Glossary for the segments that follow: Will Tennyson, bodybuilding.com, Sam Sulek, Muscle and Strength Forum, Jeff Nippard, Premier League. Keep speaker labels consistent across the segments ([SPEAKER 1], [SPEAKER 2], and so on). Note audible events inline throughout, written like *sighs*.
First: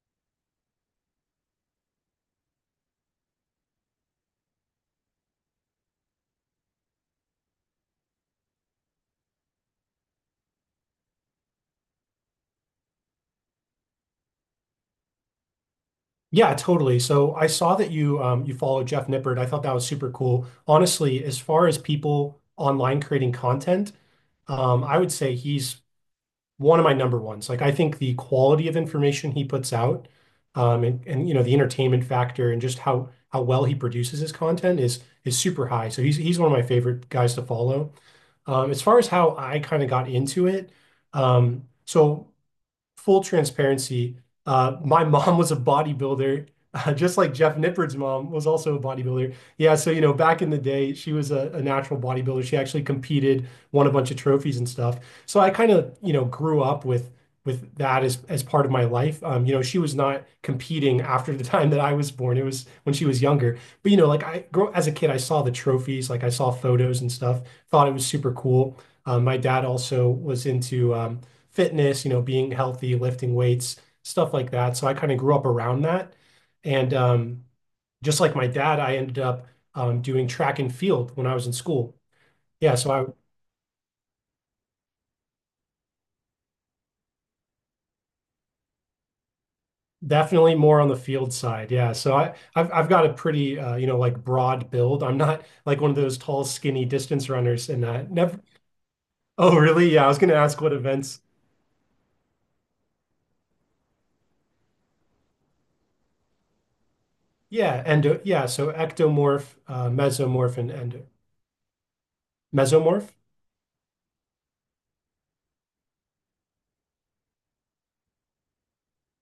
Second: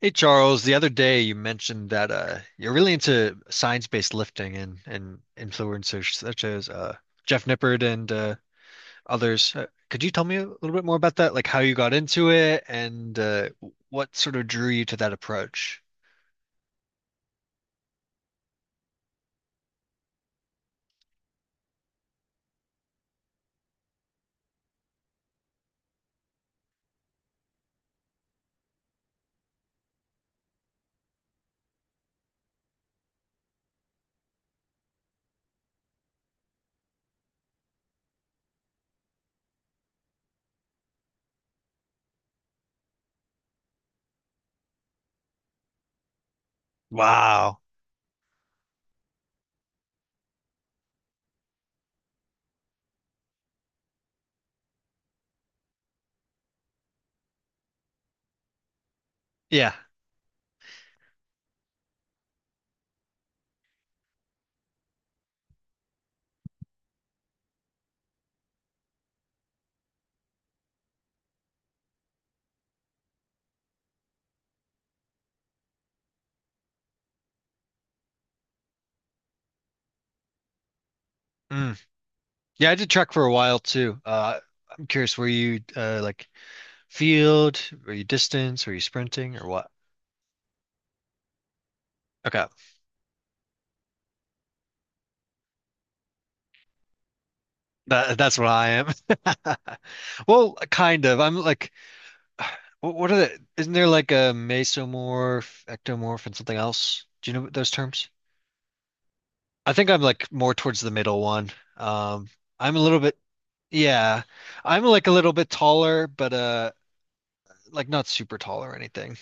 [SPEAKER 1] Hey Charles, the other day you mentioned that you're really into science-based lifting and influencers such as Jeff Nippard and others. Could you tell me a little bit more about that? Like how you got into it and what sort of drew you to that approach?
[SPEAKER 2] Yeah, totally. So I saw that you follow Jeff Nippert. I thought that was super cool. Honestly, as far as people online creating content, I would say he's one of my number ones. Like I think the quality of information he puts out, and you know the entertainment factor and just how well he produces his content is super high. So he's one of my favorite guys to follow. As far as how I kind of got into it, so full transparency, my mom was a bodybuilder, just like Jeff
[SPEAKER 1] Wow.
[SPEAKER 2] Nippard's mom was also a bodybuilder. Yeah, so you know, back in the day, she was a natural bodybuilder. She actually competed, won a bunch of trophies and stuff. So I kind of, you know, grew up with that as part of my life. You know,
[SPEAKER 1] Yeah.
[SPEAKER 2] she was not competing after the *laughs* time that I was born. It was when she was younger. But you know, like I grow as a kid, I saw the trophies, like I saw photos and stuff, thought it was super cool. My dad also was into fitness, you know, being healthy, lifting weights, stuff like that. So I kind of grew up around that. And Just like my dad, I ended up doing track and field when I was in
[SPEAKER 1] Mm.
[SPEAKER 2] school.
[SPEAKER 1] Yeah, I
[SPEAKER 2] Yeah,
[SPEAKER 1] did
[SPEAKER 2] so I
[SPEAKER 1] track for a while too. I'm curious, were you like field? Were you distance? Were you sprinting or what?
[SPEAKER 2] definitely more on the field side. Yeah, so I
[SPEAKER 1] Okay.
[SPEAKER 2] I've I've got a pretty you know like broad build. I'm not like one of those tall, skinny distance runners, and
[SPEAKER 1] That's
[SPEAKER 2] never.
[SPEAKER 1] what I am.
[SPEAKER 2] Oh,
[SPEAKER 1] *laughs*
[SPEAKER 2] really? Yeah, I was going to
[SPEAKER 1] Well,
[SPEAKER 2] ask what
[SPEAKER 1] kind of.
[SPEAKER 2] events.
[SPEAKER 1] I'm like *sighs* What are the, isn't there like a mesomorph, ectomorph, and something else? Do you know those
[SPEAKER 2] Yeah,
[SPEAKER 1] terms?
[SPEAKER 2] endo. Yeah, so ectomorph,
[SPEAKER 1] I think I'm like more
[SPEAKER 2] mesomorph, and
[SPEAKER 1] towards the
[SPEAKER 2] endo
[SPEAKER 1] middle one. Um, I'm a little
[SPEAKER 2] mesomorph.
[SPEAKER 1] bit, yeah, I'm like a little bit taller, but like not super tall or anything.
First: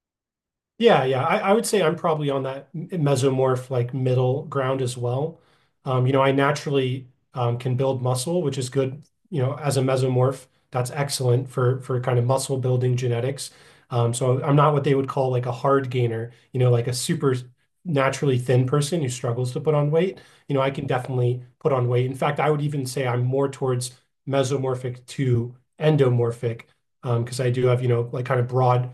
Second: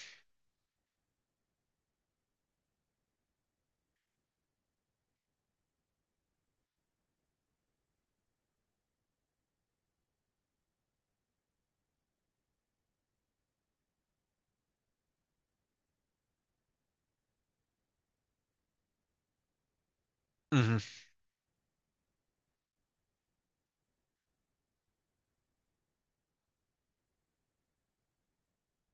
[SPEAKER 2] Yeah, yeah. I would say I'm probably on that mesomorph like middle ground as well. You know, I naturally can build muscle, which is good, you know, as a mesomorph. That's excellent for kind of muscle building genetics. So I'm not what they would call like a hard gainer, you know, like a super naturally thin person who struggles to put on weight. You know, I can
[SPEAKER 1] Hmm.
[SPEAKER 2] definitely put on weight. In fact, I would even say I'm more towards mesomorphic to endomorphic, because I do have, you know, like kind of broad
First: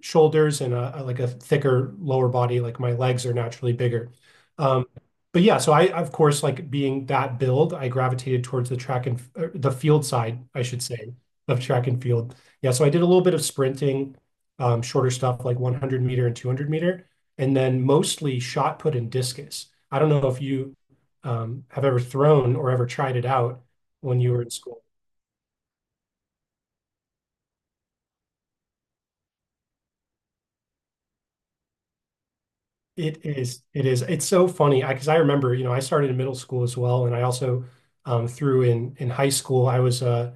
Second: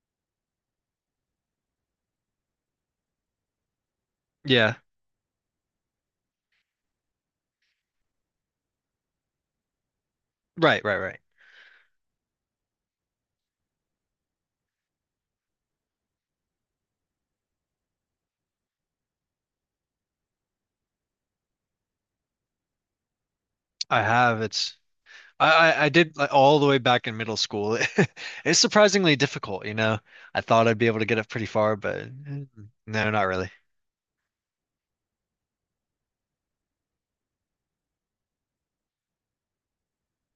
[SPEAKER 2] shoulders and like a thicker lower body. Like my legs are naturally bigger.
[SPEAKER 1] Yeah,
[SPEAKER 2] Um, but yeah, so I of course like being that build, I gravitated towards the the field side, I should
[SPEAKER 1] right, right,
[SPEAKER 2] say,
[SPEAKER 1] right.
[SPEAKER 2] of track and field. Yeah, so I did a little bit of sprinting, shorter stuff like 100 meter and 200 meter, and then mostly shot put and discus. I don't know if you have ever thrown or ever tried it out
[SPEAKER 1] I
[SPEAKER 2] when you
[SPEAKER 1] have.
[SPEAKER 2] were in
[SPEAKER 1] It's
[SPEAKER 2] school.
[SPEAKER 1] I did like all the way back in middle school. *laughs* It's surprisingly difficult, you know. I thought I'd be able to get up pretty far, but mm, no, not
[SPEAKER 2] It
[SPEAKER 1] really.
[SPEAKER 2] is. It is. It's so funny because I remember, you know, I started in middle school as well, and I also through in high school. I was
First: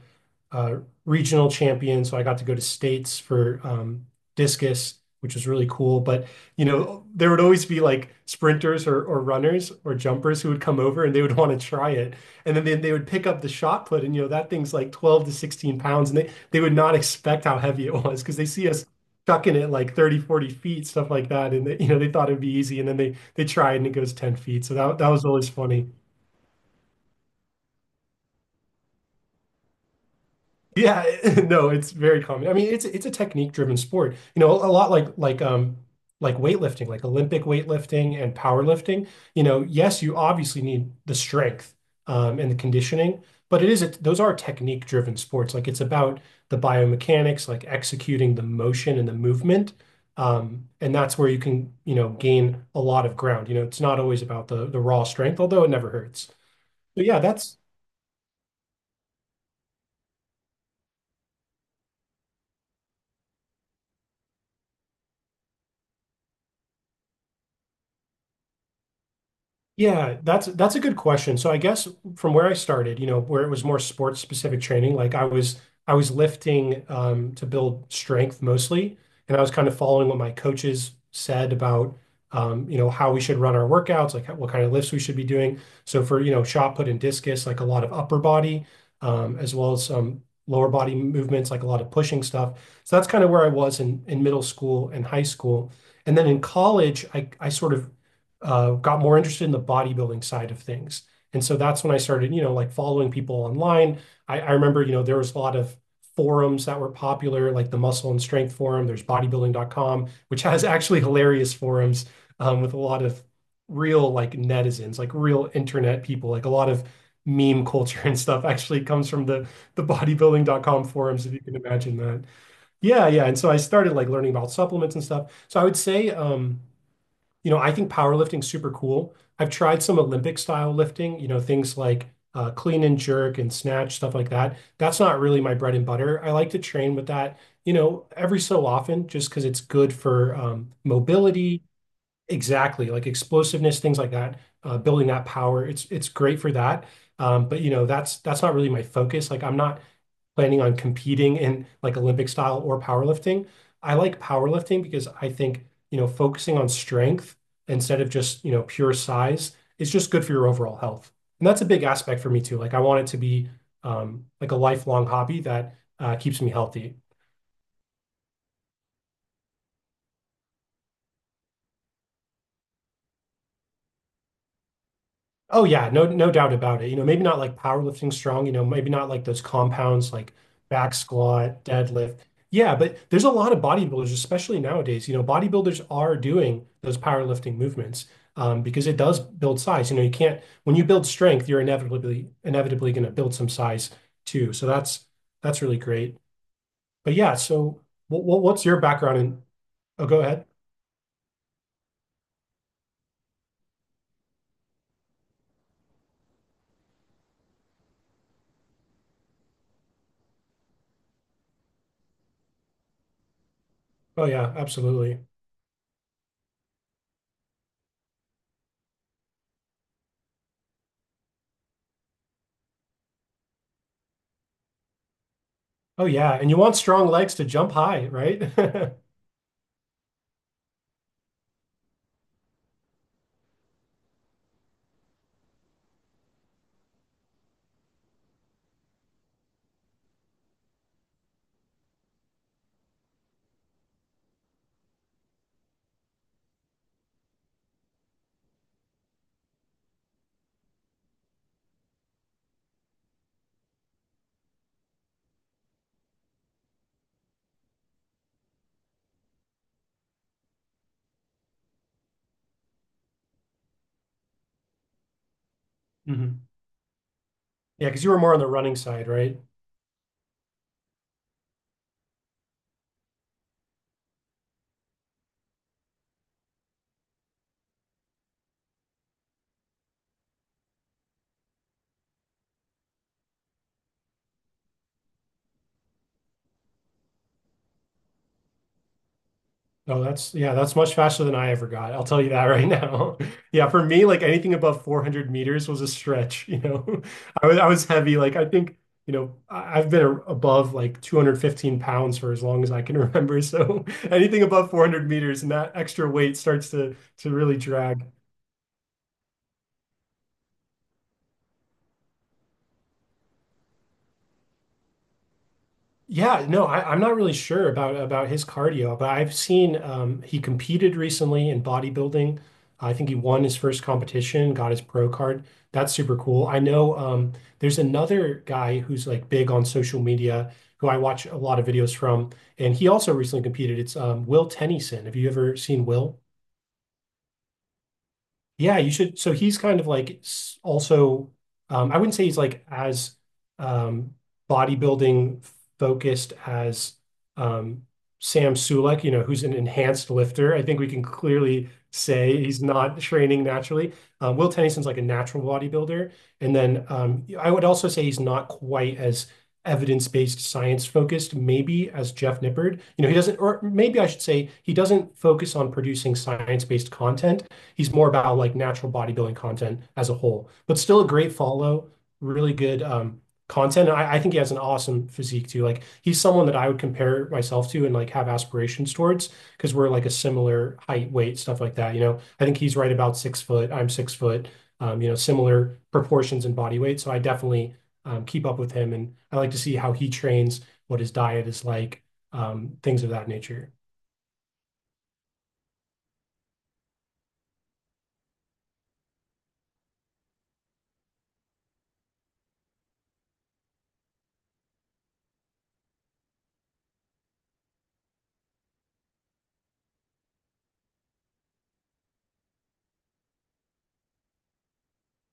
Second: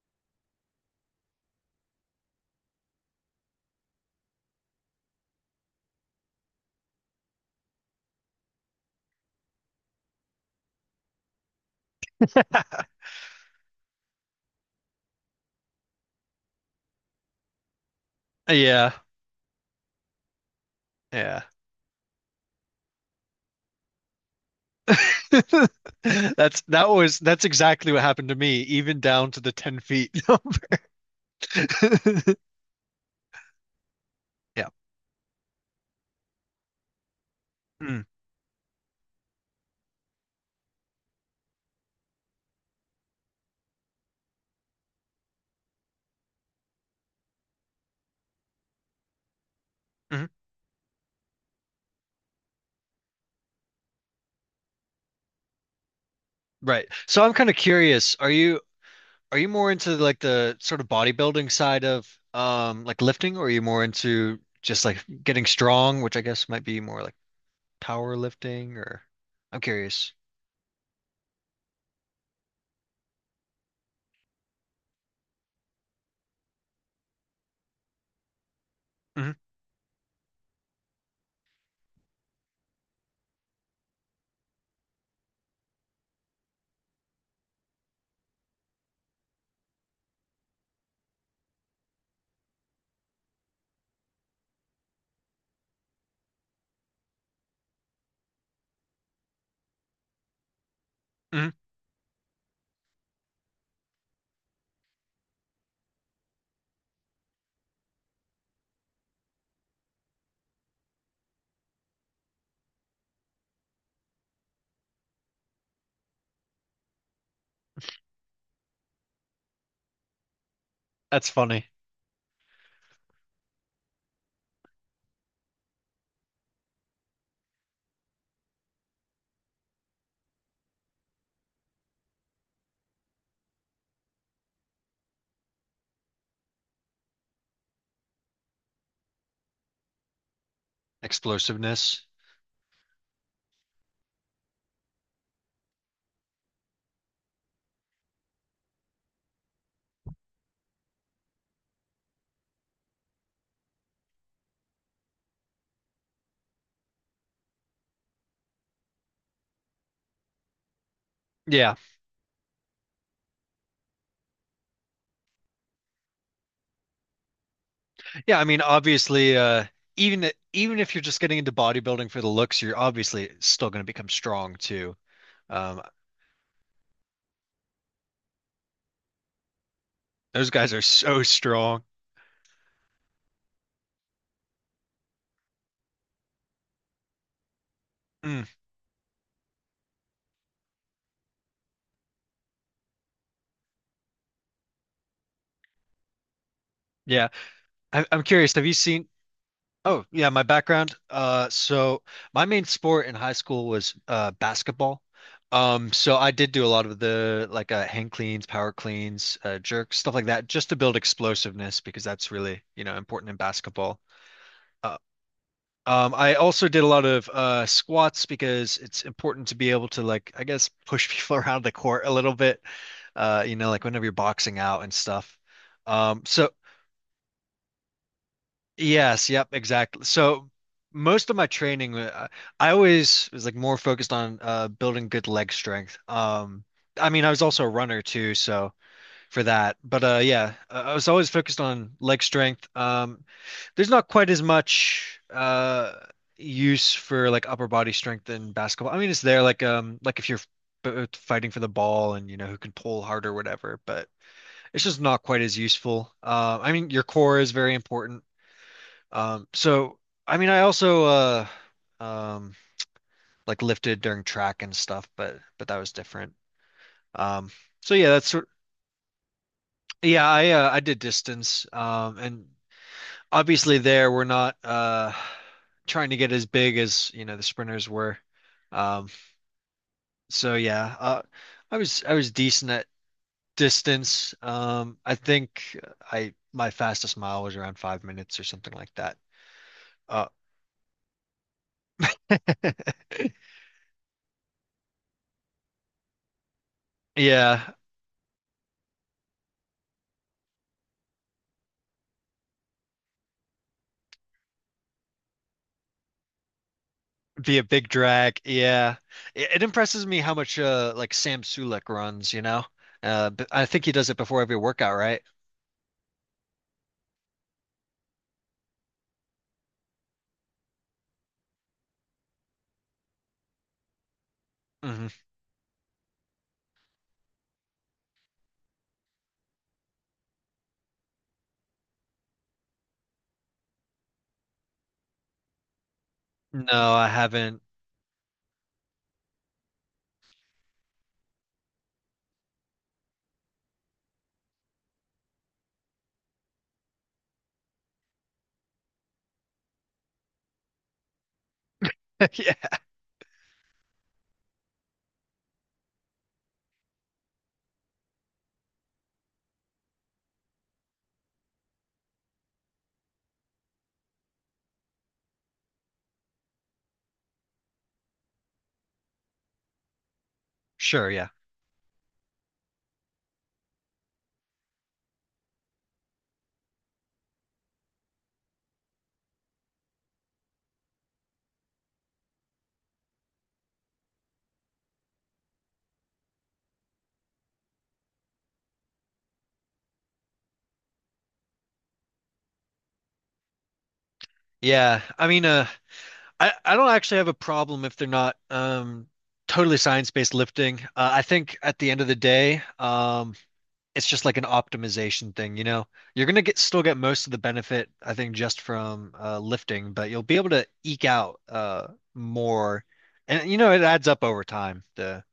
[SPEAKER 2] uh, regional champion, so I got to go to states for discus, which was really cool. But you know, there would always be like sprinters or runners or jumpers who would come over and they would *laughs* want to try it. And then they,
[SPEAKER 1] *laughs*
[SPEAKER 2] they would pick up the shot put and you know that thing's like 12 to 16 pounds and they would not *laughs* expect how heavy it was because they see us
[SPEAKER 1] Yeah,
[SPEAKER 2] chucking it like 30, 40 feet, stuff like
[SPEAKER 1] yeah.
[SPEAKER 2] that. And they, you know, they thought it'd be easy and then they try it and it goes 10 feet. So that was always funny.
[SPEAKER 1] *laughs* That's that was that's exactly what happened to me, even down to the 10 feet.
[SPEAKER 2] Yeah, *laughs* no, it's very common.
[SPEAKER 1] *laughs*
[SPEAKER 2] I mean, it's a technique driven sport. You know,
[SPEAKER 1] Yeah.
[SPEAKER 2] a lot like weightlifting, like Olympic
[SPEAKER 1] Mm.
[SPEAKER 2] weightlifting and powerlifting. You know, yes, you obviously need the strength and the conditioning, but it is a, those are technique driven sports. Like it's about the biomechanics, like executing the motion and the movement.
[SPEAKER 1] Mhm.
[SPEAKER 2] And that's where you can, you know, gain a lot of ground. You know, it's not always about the raw strength, although it never hurts.
[SPEAKER 1] Right.
[SPEAKER 2] So yeah,
[SPEAKER 1] So I'm kind of
[SPEAKER 2] that's
[SPEAKER 1] curious, are you more into like the sort of bodybuilding side of like lifting, or are you more into just like getting strong, which I guess might be more like power lifting or I'm curious.
[SPEAKER 2] Yeah, that's a good question. So I guess from where I started, you know, where it was more sports specific training, like I was lifting to build strength mostly,
[SPEAKER 1] Hmm.
[SPEAKER 2] and I was kind of following what my coaches said about you know how we should run our workouts, like what kind of lifts we should be doing. So for you know shot put and discus, like a lot of upper body, as well as some lower body movements, like a lot of pushing stuff. So that's kind of where I was in middle school and high school. And then in college, I sort of got more interested in the bodybuilding side of things. And
[SPEAKER 1] Hmm.
[SPEAKER 2] so that's when I started, you know, like following people online. I remember, you know, there was a lot of forums that were popular, like the Muscle and Strength Forum. There's bodybuilding.com, which has *laughs* actually hilarious forums with a lot of real like netizens, like real internet people, like a lot of meme culture *laughs* and stuff actually comes from the bodybuilding.com forums,
[SPEAKER 1] That's
[SPEAKER 2] if you can
[SPEAKER 1] funny.
[SPEAKER 2] imagine that. Yeah, yeah. And so I started like learning about supplements and stuff. So I would say you know, I think powerlifting's super cool. I've tried some Olympic style lifting, you know, things like clean and jerk and snatch, stuff like that. That's not really my bread and butter. I like to train with that, you know, every so often just because it's good for mobility,
[SPEAKER 1] Explosiveness.
[SPEAKER 2] exactly, like explosiveness, things like that, building that power. It's great for that. But you know, that's not really my focus. Like I'm not planning on competing in like Olympic style or powerlifting. I like powerlifting because I think, you know, focusing on strength instead of just, you know, pure size is just good for your overall health. And that's a
[SPEAKER 1] Yeah.
[SPEAKER 2] big aspect for me too. Like I want it to be like a lifelong hobby that keeps me healthy.
[SPEAKER 1] Yeah, I mean, obviously, even if you're just getting into bodybuilding for the looks, you're obviously still going to become strong too.
[SPEAKER 2] Oh
[SPEAKER 1] Um,
[SPEAKER 2] yeah, no doubt about it. You know, maybe not like powerlifting strong, you know, maybe not like those compounds like
[SPEAKER 1] those guys are
[SPEAKER 2] back
[SPEAKER 1] so
[SPEAKER 2] squat,
[SPEAKER 1] strong.
[SPEAKER 2] deadlift. Yeah, but there's a lot of bodybuilders, especially nowadays. You know, bodybuilders are doing those powerlifting movements
[SPEAKER 1] Mm,
[SPEAKER 2] because it does build size. You know, you can't when you build strength, you're inevitably going to build some size too. So that's really great. But
[SPEAKER 1] yeah,
[SPEAKER 2] yeah, so
[SPEAKER 1] I'm
[SPEAKER 2] what, what
[SPEAKER 1] curious.
[SPEAKER 2] what's
[SPEAKER 1] Have you
[SPEAKER 2] your
[SPEAKER 1] seen?
[SPEAKER 2] background in?
[SPEAKER 1] Oh,
[SPEAKER 2] Oh, go
[SPEAKER 1] yeah, my
[SPEAKER 2] ahead.
[SPEAKER 1] background. So my main sport in high school was basketball. So I did do a lot of the like hang cleans, power cleans, jerks, stuff like that, just to build explosiveness because that's really, you know, important in basketball.
[SPEAKER 2] Oh yeah,
[SPEAKER 1] Uh,
[SPEAKER 2] absolutely.
[SPEAKER 1] I also did a lot of squats because it's important to be able to like, I guess, push people *laughs* around the court a little bit. You know, like whenever you're boxing out and stuff.
[SPEAKER 2] Oh
[SPEAKER 1] Um,
[SPEAKER 2] yeah, and
[SPEAKER 1] so
[SPEAKER 2] you want strong legs to jump high, right? *laughs*
[SPEAKER 1] yes, yep, exactly. So most of my training, I always was like more focused on building good leg strength. I mean, I was also a runner too, so for that. But yeah, I was always focused on leg strength. There's not quite as much use for like upper body strength in basketball. I mean, it's there like if you're fighting for the ball and you know who can pull harder or whatever, but it's just not quite as useful. I mean, your core is very important. So I mean, I also um like lifted during track and stuff, but that was different.
[SPEAKER 2] Mhm.
[SPEAKER 1] Um,
[SPEAKER 2] Yeah,
[SPEAKER 1] so
[SPEAKER 2] because
[SPEAKER 1] yeah,
[SPEAKER 2] you were
[SPEAKER 1] that's
[SPEAKER 2] more on the
[SPEAKER 1] sort
[SPEAKER 2] running side, right?
[SPEAKER 1] yeah, I did distance, and obviously there we're not trying to get as big as you know the sprinters were, um so yeah, I was decent at distance. I think I my fastest mile was around 5 minutes or something like that.
[SPEAKER 2] No,
[SPEAKER 1] uh
[SPEAKER 2] that's yeah, that's much faster than I ever got. I'll tell you that right now. *laughs*
[SPEAKER 1] *laughs*
[SPEAKER 2] Yeah, for me, like anything above 400 meters was a stretch, you know. *laughs* I was I
[SPEAKER 1] yeah,
[SPEAKER 2] was heavy. Like I think, you know, I've been above like 215 pounds for as long as I can remember. *laughs* So anything above 400 meters and that extra weight starts to really
[SPEAKER 1] be a big
[SPEAKER 2] drag.
[SPEAKER 1] drag. Yeah, it impresses me how much like Sam Sulek runs, you know. But I think he does it before every workout, right?
[SPEAKER 2] Yeah, no, I'm not really sure about his cardio, but I've seen he competed recently in bodybuilding. I think he won his first competition, got his pro
[SPEAKER 1] Hmm.
[SPEAKER 2] card. That's super cool. I know there's another guy who's like big on social media who I watch a lot of videos from, and he also recently competed. It's Will Tennyson. Have you ever seen Will?
[SPEAKER 1] No, I haven't.
[SPEAKER 2] Yeah, you should. So he's kind of like also, I wouldn't say he's like as um, bodybuilding focused as um, Sam Sulek, you know, who's an enhanced lifter. I think we can clearly
[SPEAKER 1] *laughs*
[SPEAKER 2] say
[SPEAKER 1] Yeah.
[SPEAKER 2] he's not *laughs* training naturally. Will Tennison's like a natural bodybuilder. And then I would also say he's not quite as evidence-based, science-focused, maybe as Jeff Nippard. You know, he doesn't, or maybe I should say he doesn't focus on producing science-based content. He's more about like natural bodybuilding content as a whole, but still a
[SPEAKER 1] Sure, yeah.
[SPEAKER 2] great follow, really good content. And I think he has an awesome physique too. Like he's someone that I would compare myself to and like have aspirations towards because we're like a similar height, weight, stuff like that. You know, I think he's right about 6 foot. I'm 6 foot. You know, similar proportions and body weight. So I definitely keep up with him, and I like to see how he trains, what his diet is like, things of that nature.
[SPEAKER 1] Yeah, I mean, I don't actually have a problem if they're not totally science-based lifting. I think at the end of the day, it's just like an optimization thing, you know. You're gonna get still get most of the benefit, I think, just from lifting, but you'll be able to eke out more, and you know it adds up over time,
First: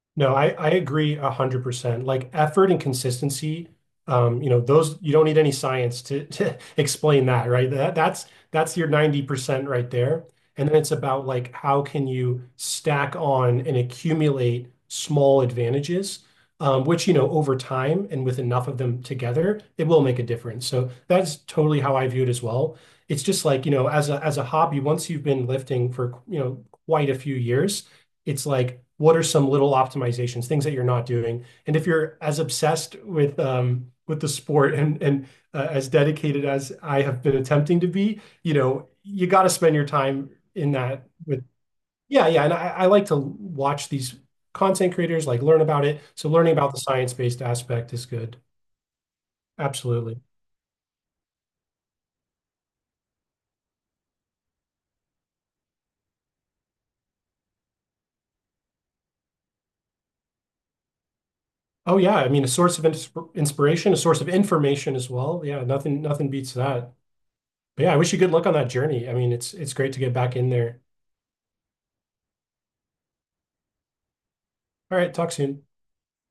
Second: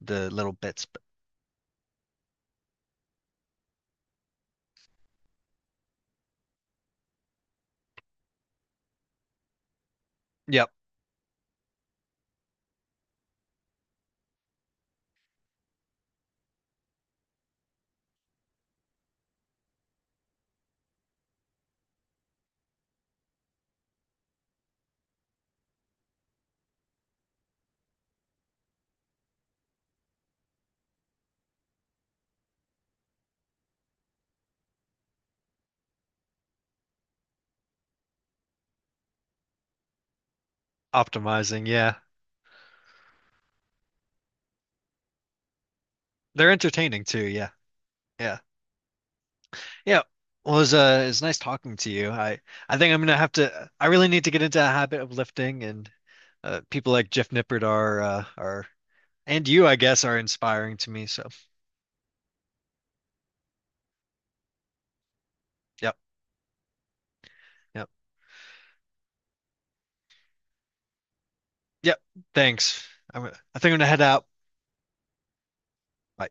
[SPEAKER 1] the
[SPEAKER 2] No, I,
[SPEAKER 1] little
[SPEAKER 2] I
[SPEAKER 1] bits. But,
[SPEAKER 2] agree 100%. Like effort and consistency, you know, those you don't need any science to *laughs* explain that, right? That's your 90% right there. And
[SPEAKER 1] yep,
[SPEAKER 2] then it's about like how can you stack on and accumulate small advantages, which, you know, over time and with enough of them together, it will make a difference. So that's totally how I view it as well. It's just like, you know, as a hobby, once you've been lifting for, you know, quite a few years it's like, what are some little optimizations, things that you're not doing? And if you're as obsessed with the sport *laughs* and as dedicated as I have been attempting to be, you know, you got to spend your time in that with,
[SPEAKER 1] optimizing. Yeah,
[SPEAKER 2] yeah, yeah. And I like to watch these content creators, like learn about it. So
[SPEAKER 1] they're
[SPEAKER 2] learning about the
[SPEAKER 1] entertaining too.
[SPEAKER 2] science-based
[SPEAKER 1] Yeah,
[SPEAKER 2] aspect is good.
[SPEAKER 1] yeah. Yeah.
[SPEAKER 2] Absolutely.
[SPEAKER 1] Well, it was, it nice talking to you. I think I'm gonna have to. I really need to get into a habit of lifting, and people like Jeff Nippert are, and you, I guess, are inspiring to me. So,
[SPEAKER 2] Oh yeah, I mean a source of inspiration, a source of information as well. Yeah,
[SPEAKER 1] yep,
[SPEAKER 2] nothing beats that. But
[SPEAKER 1] yep,
[SPEAKER 2] yeah, I wish you good luck on that journey. I mean, it's great to get back in there.
[SPEAKER 1] yep. Thanks. I think I'm gonna head out.
[SPEAKER 2] All right, talk soon.
[SPEAKER 1] Bye.